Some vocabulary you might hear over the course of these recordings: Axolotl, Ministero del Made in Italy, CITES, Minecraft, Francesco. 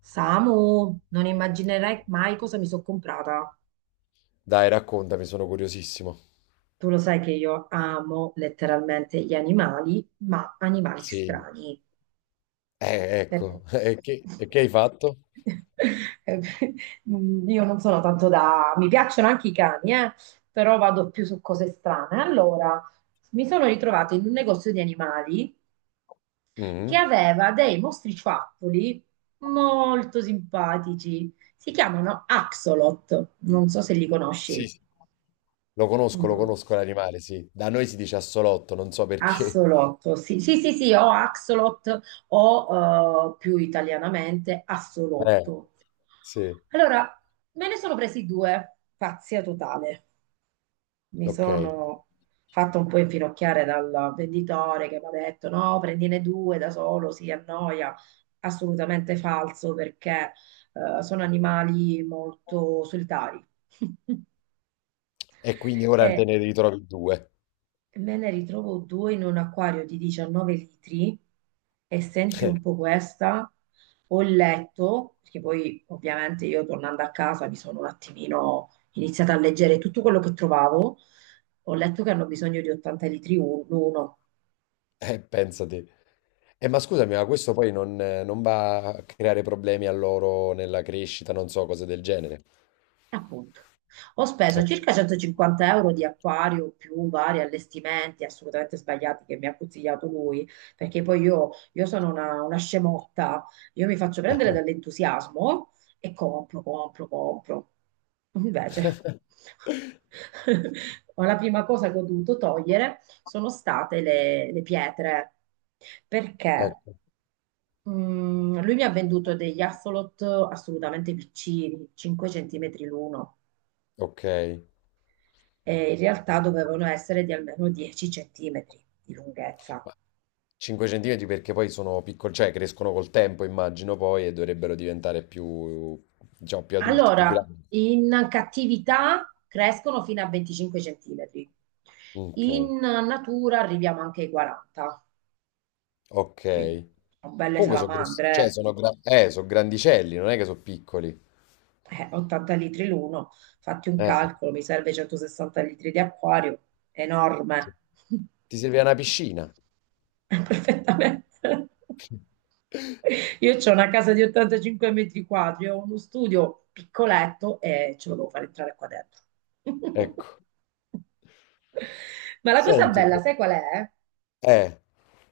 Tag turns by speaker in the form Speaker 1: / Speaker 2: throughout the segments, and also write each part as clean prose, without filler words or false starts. Speaker 1: Samu, non immaginerai mai cosa mi sono comprata.
Speaker 2: Dai, raccontami, sono curiosissimo.
Speaker 1: Tu lo sai che io amo letteralmente gli animali, ma animali
Speaker 2: Sì.
Speaker 1: strani. Per-
Speaker 2: Ecco. E che, e che hai fatto?
Speaker 1: Io non sono tanto da. Mi piacciono anche i cani, però vado più su cose strane. Allora, mi sono ritrovata in un negozio di animali che
Speaker 2: Mhm.
Speaker 1: aveva dei mostriciattoli molto simpatici. Si chiamano Axolot, non so se li
Speaker 2: Sì,
Speaker 1: conosci.
Speaker 2: sì. Lo
Speaker 1: Mm,
Speaker 2: conosco l'animale, sì. Da noi si dice assolotto, non so perché.
Speaker 1: Axolotl, sì, sì, sì, sì, o Axolot o più italianamente
Speaker 2: Eh,
Speaker 1: Assolotto.
Speaker 2: sì,
Speaker 1: Allora, me ne sono presi due, pazzia totale. Mi
Speaker 2: ok.
Speaker 1: sono fatta un po' infinocchiare dal venditore che mi ha detto no, prendine due da solo, si annoia. Assolutamente falso perché sono animali molto solitari.
Speaker 2: E quindi ora te
Speaker 1: E
Speaker 2: ne ritrovi due.
Speaker 1: Me ne ritrovo due in un acquario di 19 litri e senti un po' questa. Ho letto, perché poi ovviamente io tornando a casa mi sono un attimino iniziata a leggere tutto quello che trovavo. Ho letto che hanno bisogno di 80 litri uno.
Speaker 2: Pensate. Ma scusami, ma questo poi non va a creare problemi a loro nella crescita, non so, cose del genere.
Speaker 1: Appunto, ho speso
Speaker 2: Ecco.
Speaker 1: circa 150 euro di acquario più vari allestimenti assolutamente sbagliati che mi ha consigliato lui, perché poi io sono una scemotta, io mi faccio prendere dall'entusiasmo e compro, compro, compro. Invece, la prima cosa che ho dovuto togliere sono state le pietre, perché
Speaker 2: Ecco,
Speaker 1: lui mi ha venduto degli axolot assolutamente piccini, 5 centimetri l'uno.
Speaker 2: ok.
Speaker 1: E in realtà dovevano essere di almeno 10 centimetri di lunghezza.
Speaker 2: Ma 5 centimetri perché poi sono piccoli, cioè crescono col tempo, immagino poi, e dovrebbero diventare più, diciamo, più adulti, più
Speaker 1: Allora,
Speaker 2: grandi.
Speaker 1: in cattività crescono fino a 25 centimetri,
Speaker 2: Ok,
Speaker 1: in natura arriviamo anche ai 40,
Speaker 2: ok.
Speaker 1: quindi sono belle
Speaker 2: Comunque sono grossi, cioè
Speaker 1: salamandre.
Speaker 2: sono grandicelli, non è che sono piccoli.
Speaker 1: 80 litri l'uno, fatti un
Speaker 2: Eh.
Speaker 1: calcolo, mi serve 160 litri di acquario,
Speaker 2: Sì.
Speaker 1: enorme.
Speaker 2: Ti serve una piscina.
Speaker 1: Perfettamente. Io ho una casa di 85 metri quadri, ho uno studio piccoletto e ce lo devo fare entrare qua dentro.
Speaker 2: Ecco.
Speaker 1: Ma la cosa
Speaker 2: Senti.
Speaker 1: bella, sai qual è?
Speaker 2: Eh, eh,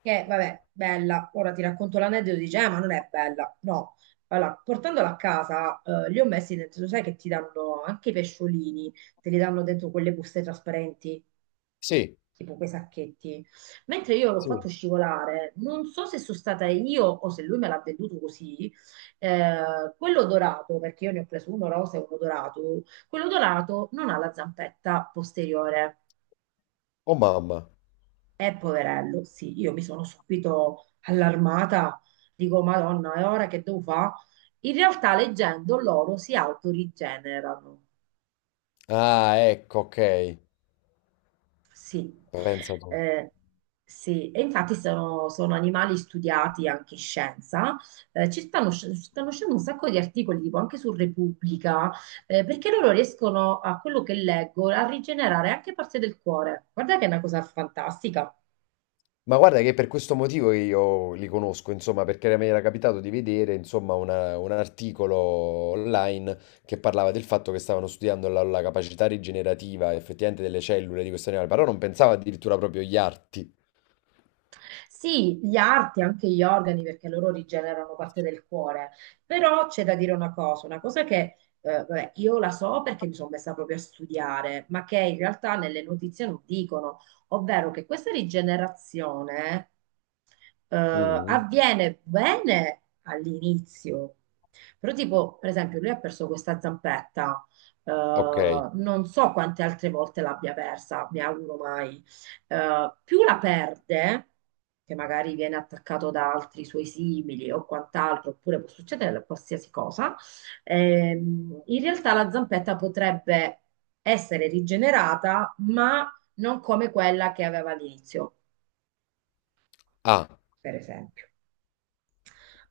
Speaker 1: Che, vabbè, bella, ora ti racconto l'aneddoto, dice, ma non è bella. No, allora, portandola a casa, li ho messi dentro, sai che ti danno anche i pesciolini, te li danno dentro quelle buste trasparenti,
Speaker 2: sì,
Speaker 1: tipo quei sacchetti. Mentre io l'ho fatto
Speaker 2: sì.
Speaker 1: scivolare, non so se sono stata io o se lui me l'ha venduto così, quello dorato, perché io ne ho preso uno rosa e uno dorato, quello dorato non ha la zampetta posteriore.
Speaker 2: Oh mamma.
Speaker 1: È poverello, sì, io mi sono subito allarmata, dico, Madonna, e ora che devo fare? In realtà leggendo loro si autorigenerano.
Speaker 2: Ah, ecco, ok.
Speaker 1: Sì,
Speaker 2: Pensa tu.
Speaker 1: eh, sì. E infatti sono animali studiati anche in scienza. Stanno uscendo un sacco di articoli, tipo anche su Repubblica, perché loro riescono, a quello che leggo, a rigenerare anche parte del cuore. Guarda che è una cosa fantastica.
Speaker 2: Ma guarda che è per questo motivo che io li conosco, insomma, perché mi era capitato di vedere, insomma, un articolo online che parlava del fatto che stavano studiando la capacità rigenerativa effettivamente delle cellule di questo animale, però non pensavo addirittura proprio agli arti.
Speaker 1: Sì, gli arti, anche gli organi, perché loro rigenerano parte del cuore. Però c'è da dire una cosa che vabbè, io la so perché mi sono messa proprio a studiare, ma che in realtà nelle notizie non dicono, ovvero che questa rigenerazione eh,
Speaker 2: Mm,
Speaker 1: avviene bene all'inizio. Però tipo, per esempio, lui ha perso questa zampetta, eh,
Speaker 2: ok.
Speaker 1: non so quante altre volte l'abbia persa, mi auguro mai più la perde, che magari viene attaccato da altri suoi simili o quant'altro, oppure può succedere qualsiasi cosa, in realtà la zampetta potrebbe essere rigenerata, ma non come quella che aveva all'inizio,
Speaker 2: Ah.
Speaker 1: per esempio.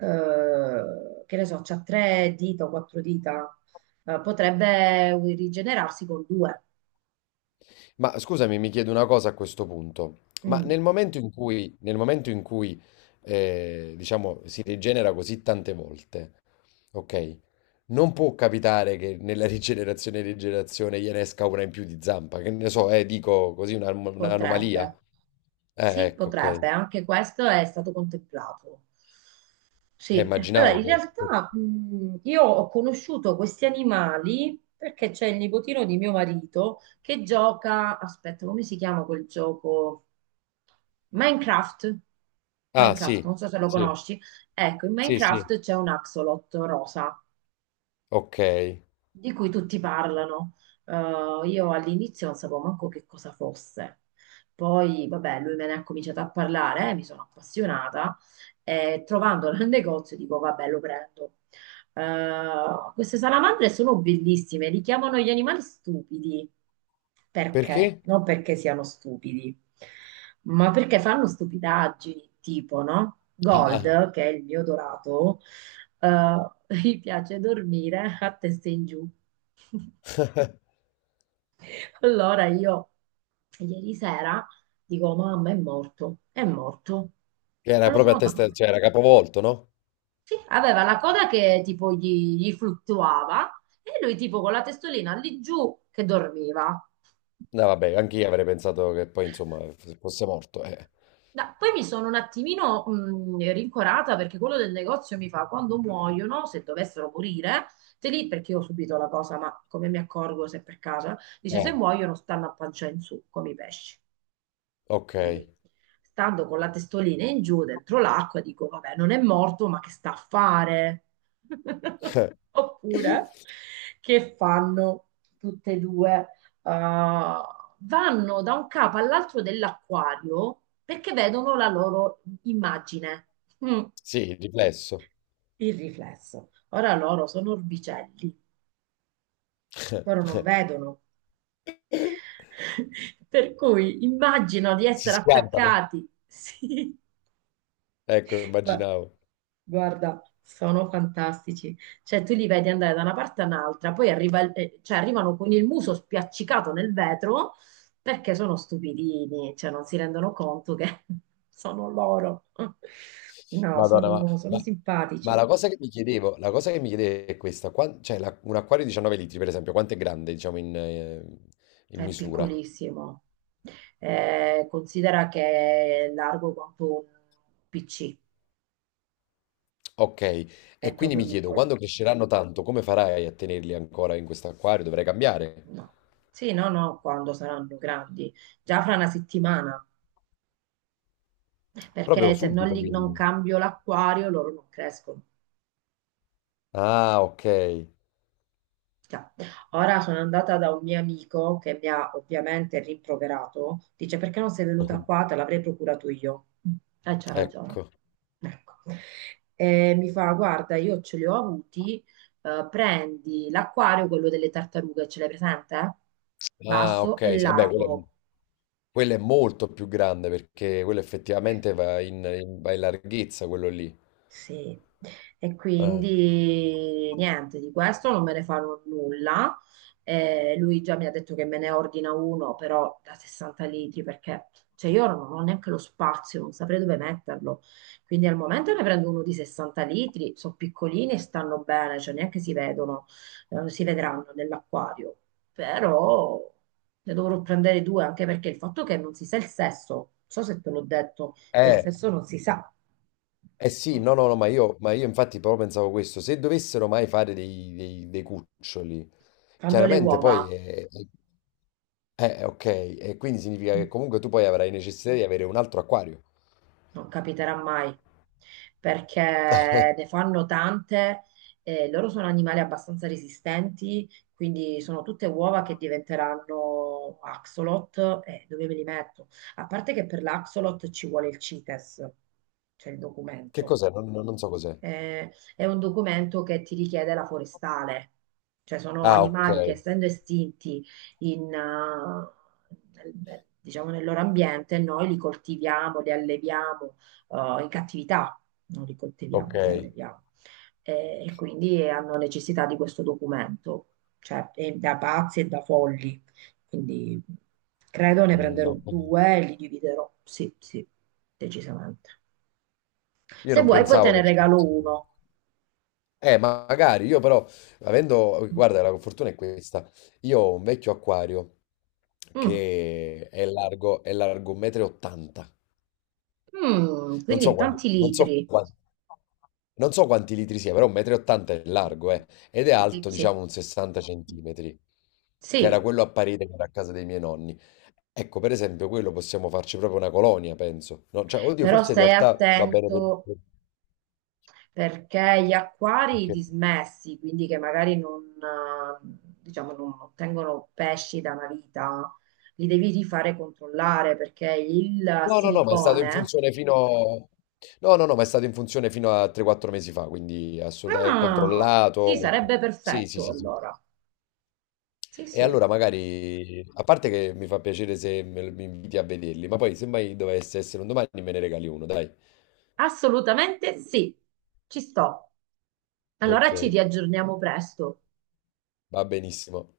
Speaker 1: Che ne so, c'ha tre dita o quattro dita, potrebbe rigenerarsi con due.
Speaker 2: Ma scusami, mi chiedo una cosa a questo punto. Ma
Speaker 1: Mm,
Speaker 2: nel momento in cui diciamo, si rigenera così tante volte, ok? Non può capitare che nella rigenerazione e rigenerazione gliene esca una in più di zampa, che ne so, dico così, un'anomalia.
Speaker 1: potrebbe. Sì,
Speaker 2: Ecco, ok.
Speaker 1: potrebbe, anche questo è stato contemplato. Sì, allora
Speaker 2: Immaginavo
Speaker 1: in
Speaker 2: che...
Speaker 1: realtà io ho conosciuto questi animali perché c'è il nipotino di mio marito che gioca, aspetta, come si chiama quel gioco? Minecraft.
Speaker 2: Ah,
Speaker 1: Minecraft,
Speaker 2: sì,
Speaker 1: non so se lo
Speaker 2: sì,
Speaker 1: conosci. Ecco, in
Speaker 2: sì, sì.
Speaker 1: Minecraft c'è un axolot rosa
Speaker 2: Ok.
Speaker 1: di cui tutti parlano. Io all'inizio non sapevo manco che cosa fosse. Poi, vabbè, lui me ne ha cominciato a parlare, mi sono appassionata e trovandola nel negozio dico, vabbè, lo prendo. Queste salamandre sono bellissime, li chiamano gli animali stupidi. Perché?
Speaker 2: Perché?
Speaker 1: Non perché siano stupidi, ma perché fanno stupidaggini, tipo, no?
Speaker 2: Ah.
Speaker 1: Gold, che è il mio dorato, eh, gli piace dormire a testa in giù. Allora io ieri sera dico, mamma è morto, è morto.
Speaker 2: Che
Speaker 1: Ma
Speaker 2: era
Speaker 1: lo
Speaker 2: proprio
Speaker 1: sono
Speaker 2: a testa,
Speaker 1: notato.
Speaker 2: cioè era capovolto, no?
Speaker 1: Sì, aveva la coda che tipo gli fluttuava e lui tipo con la testolina lì giù che dormiva.
Speaker 2: No, vabbè, anche io avrei pensato che poi, insomma, fosse morto.
Speaker 1: Poi mi sono un attimino rincorata perché quello del negozio mi fa quando muoiono, se dovessero morire, te li, perché io ho subito la cosa, ma come mi accorgo se per caso, dice se
Speaker 2: Eh,
Speaker 1: muoiono stanno a pancia in su come i pesci.
Speaker 2: ok.
Speaker 1: Quindi, stando con la testolina in giù dentro l'acqua, dico, vabbè, non è morto, ma che sta a fare? Oppure, che fanno tutte e due? Uh, vanno da un capo all'altro dell'acquario perché vedono la loro immagine, Mm,
Speaker 2: Sì, il riflesso.
Speaker 1: il riflesso. Ora loro sono orbicelli, loro non vedono. Per cui immagino di
Speaker 2: Si
Speaker 1: essere
Speaker 2: schiantano.
Speaker 1: attaccati. Sì,
Speaker 2: Ecco,
Speaker 1: Beh,
Speaker 2: immaginavo.
Speaker 1: guarda, sono fantastici. Cioè, tu li vedi andare da una parte all'altra, poi cioè, arrivano con il muso spiaccicato nel vetro perché sono stupidini, cioè non si rendono conto che sono loro. No,
Speaker 2: Madonna, ma,
Speaker 1: sono
Speaker 2: ma- ma
Speaker 1: simpatici.
Speaker 2: la cosa che mi chiedevo, la cosa che mi chiedevo è questa. Cioè, un acquario di 19 litri, per esempio, quanto è grande, diciamo, in
Speaker 1: È
Speaker 2: misura?
Speaker 1: piccolissimo. Considera che è largo quanto un PC,
Speaker 2: Ok.
Speaker 1: è
Speaker 2: E quindi
Speaker 1: proprio
Speaker 2: mi chiedo,
Speaker 1: piccolo.
Speaker 2: quando cresceranno tanto, come farai a tenerli ancora in questo acquario? Dovrai cambiare.
Speaker 1: No. Sì, no, no, quando saranno grandi. Già fra una settimana.
Speaker 2: Proprio
Speaker 1: Perché se non,
Speaker 2: subito,
Speaker 1: li- non
Speaker 2: quindi.
Speaker 1: cambio l'acquario loro non crescono.
Speaker 2: Ah, ok.
Speaker 1: Cioè, ora sono andata da un mio amico che mi ha ovviamente rimproverato, dice perché non sei venuta qua, te l'avrei procurato io. E c'ha ragione.
Speaker 2: Ecco.
Speaker 1: Ecco. E mi fa, guarda, io ce li ho avuti, prendi l'acquario, quello delle tartarughe, ce l'hai presente?
Speaker 2: Ah,
Speaker 1: Basso
Speaker 2: ok,
Speaker 1: e
Speaker 2: sì, eh beh, quello è,
Speaker 1: largo.
Speaker 2: quello è molto più grande perché quello effettivamente va in larghezza, quello lì.
Speaker 1: Sì, e
Speaker 2: Eh,
Speaker 1: quindi niente, di questo non me ne farò nulla. Lui già mi ha detto che me ne ordina uno, però da 60 litri, perché cioè, io non ho neanche lo spazio, non saprei dove metterlo. Quindi al momento ne prendo uno di 60 litri, sono piccolini e stanno bene, cioè neanche si vedono, si vedranno nell'acquario. Però ne dovrò prendere due, anche perché il fatto che non si sa il sesso, non so se te l'ho detto che il
Speaker 2: eh
Speaker 1: sesso non si sa.
Speaker 2: sì, no, no, no, ma io, infatti proprio pensavo questo, se dovessero mai fare dei cuccioli,
Speaker 1: Fanno le
Speaker 2: chiaramente poi
Speaker 1: uova,
Speaker 2: ok, e quindi significa che comunque tu poi avrai necessità di avere un altro acquario.
Speaker 1: non capiterà mai, perché ne fanno tante e loro sono animali abbastanza resistenti, quindi sono tutte uova che diventeranno axolot e dove me li metto? A parte che per l'axolot ci vuole il CITES, cioè il
Speaker 2: Che
Speaker 1: documento.
Speaker 2: cos'è? Non so cos'è.
Speaker 1: È un documento che ti richiede la forestale, cioè sono
Speaker 2: Ah, ok,
Speaker 1: animali che essendo estinti in, eh, diciamo nel loro ambiente, noi li coltiviamo, li alleviamo, in cattività, non li
Speaker 2: ok.
Speaker 1: coltiviamo, li alleviamo. E quindi hanno necessità di questo documento, cioè è da pazzi e da folli. Quindi credo ne
Speaker 2: Mm,
Speaker 1: prenderò
Speaker 2: no.
Speaker 1: due e li dividerò, sì, sì, decisamente.
Speaker 2: Io
Speaker 1: Se
Speaker 2: non
Speaker 1: vuoi poi te
Speaker 2: pensavo
Speaker 1: ne
Speaker 2: che ci
Speaker 1: regalo
Speaker 2: fosse.
Speaker 1: uno.
Speaker 2: Ma magari io però, avendo,
Speaker 1: Mm.
Speaker 2: guarda, la fortuna è questa. Io ho un vecchio acquario che è largo 1,80 m.
Speaker 1: Mm,
Speaker 2: Non
Speaker 1: quindi
Speaker 2: so quanti,
Speaker 1: tanti
Speaker 2: non so
Speaker 1: litri.
Speaker 2: quanti, non so quanti litri sia, però 1,80 m è largo, eh. Ed è
Speaker 1: Sì,
Speaker 2: alto, diciamo,
Speaker 1: sì,
Speaker 2: un 60 centimetri, che era
Speaker 1: sì,
Speaker 2: quello a parete che era a casa dei miei nonni. Ecco, per esempio, quello possiamo farci proprio una colonia, penso. No, cioè, oddio,
Speaker 1: però
Speaker 2: forse in
Speaker 1: stai
Speaker 2: realtà va bene per...
Speaker 1: attento perché gli acquari
Speaker 2: perché-
Speaker 1: dismessi, quindi che magari non, diciamo, non ottengono pesci da una vita, li devi rifare controllare perché il
Speaker 2: No, no, no, ma è stato in
Speaker 1: silicone.
Speaker 2: funzione fino... No, no, no, ma è stato in funzione fino a 3-4 mesi fa, quindi assolutamente è
Speaker 1: Ah, sì,
Speaker 2: controllato.
Speaker 1: sarebbe
Speaker 2: Sì, sì,
Speaker 1: perfetto
Speaker 2: sì, sì.
Speaker 1: allora. Sì,
Speaker 2: E
Speaker 1: sì.
Speaker 2: allora magari, a parte che mi fa piacere se mi inviti a vederli, ma poi se mai dovesse essere un domani me ne regali uno, dai.
Speaker 1: Assolutamente sì, ci sto. Allora
Speaker 2: Ok,
Speaker 1: ci riaggiorniamo presto.
Speaker 2: va benissimo.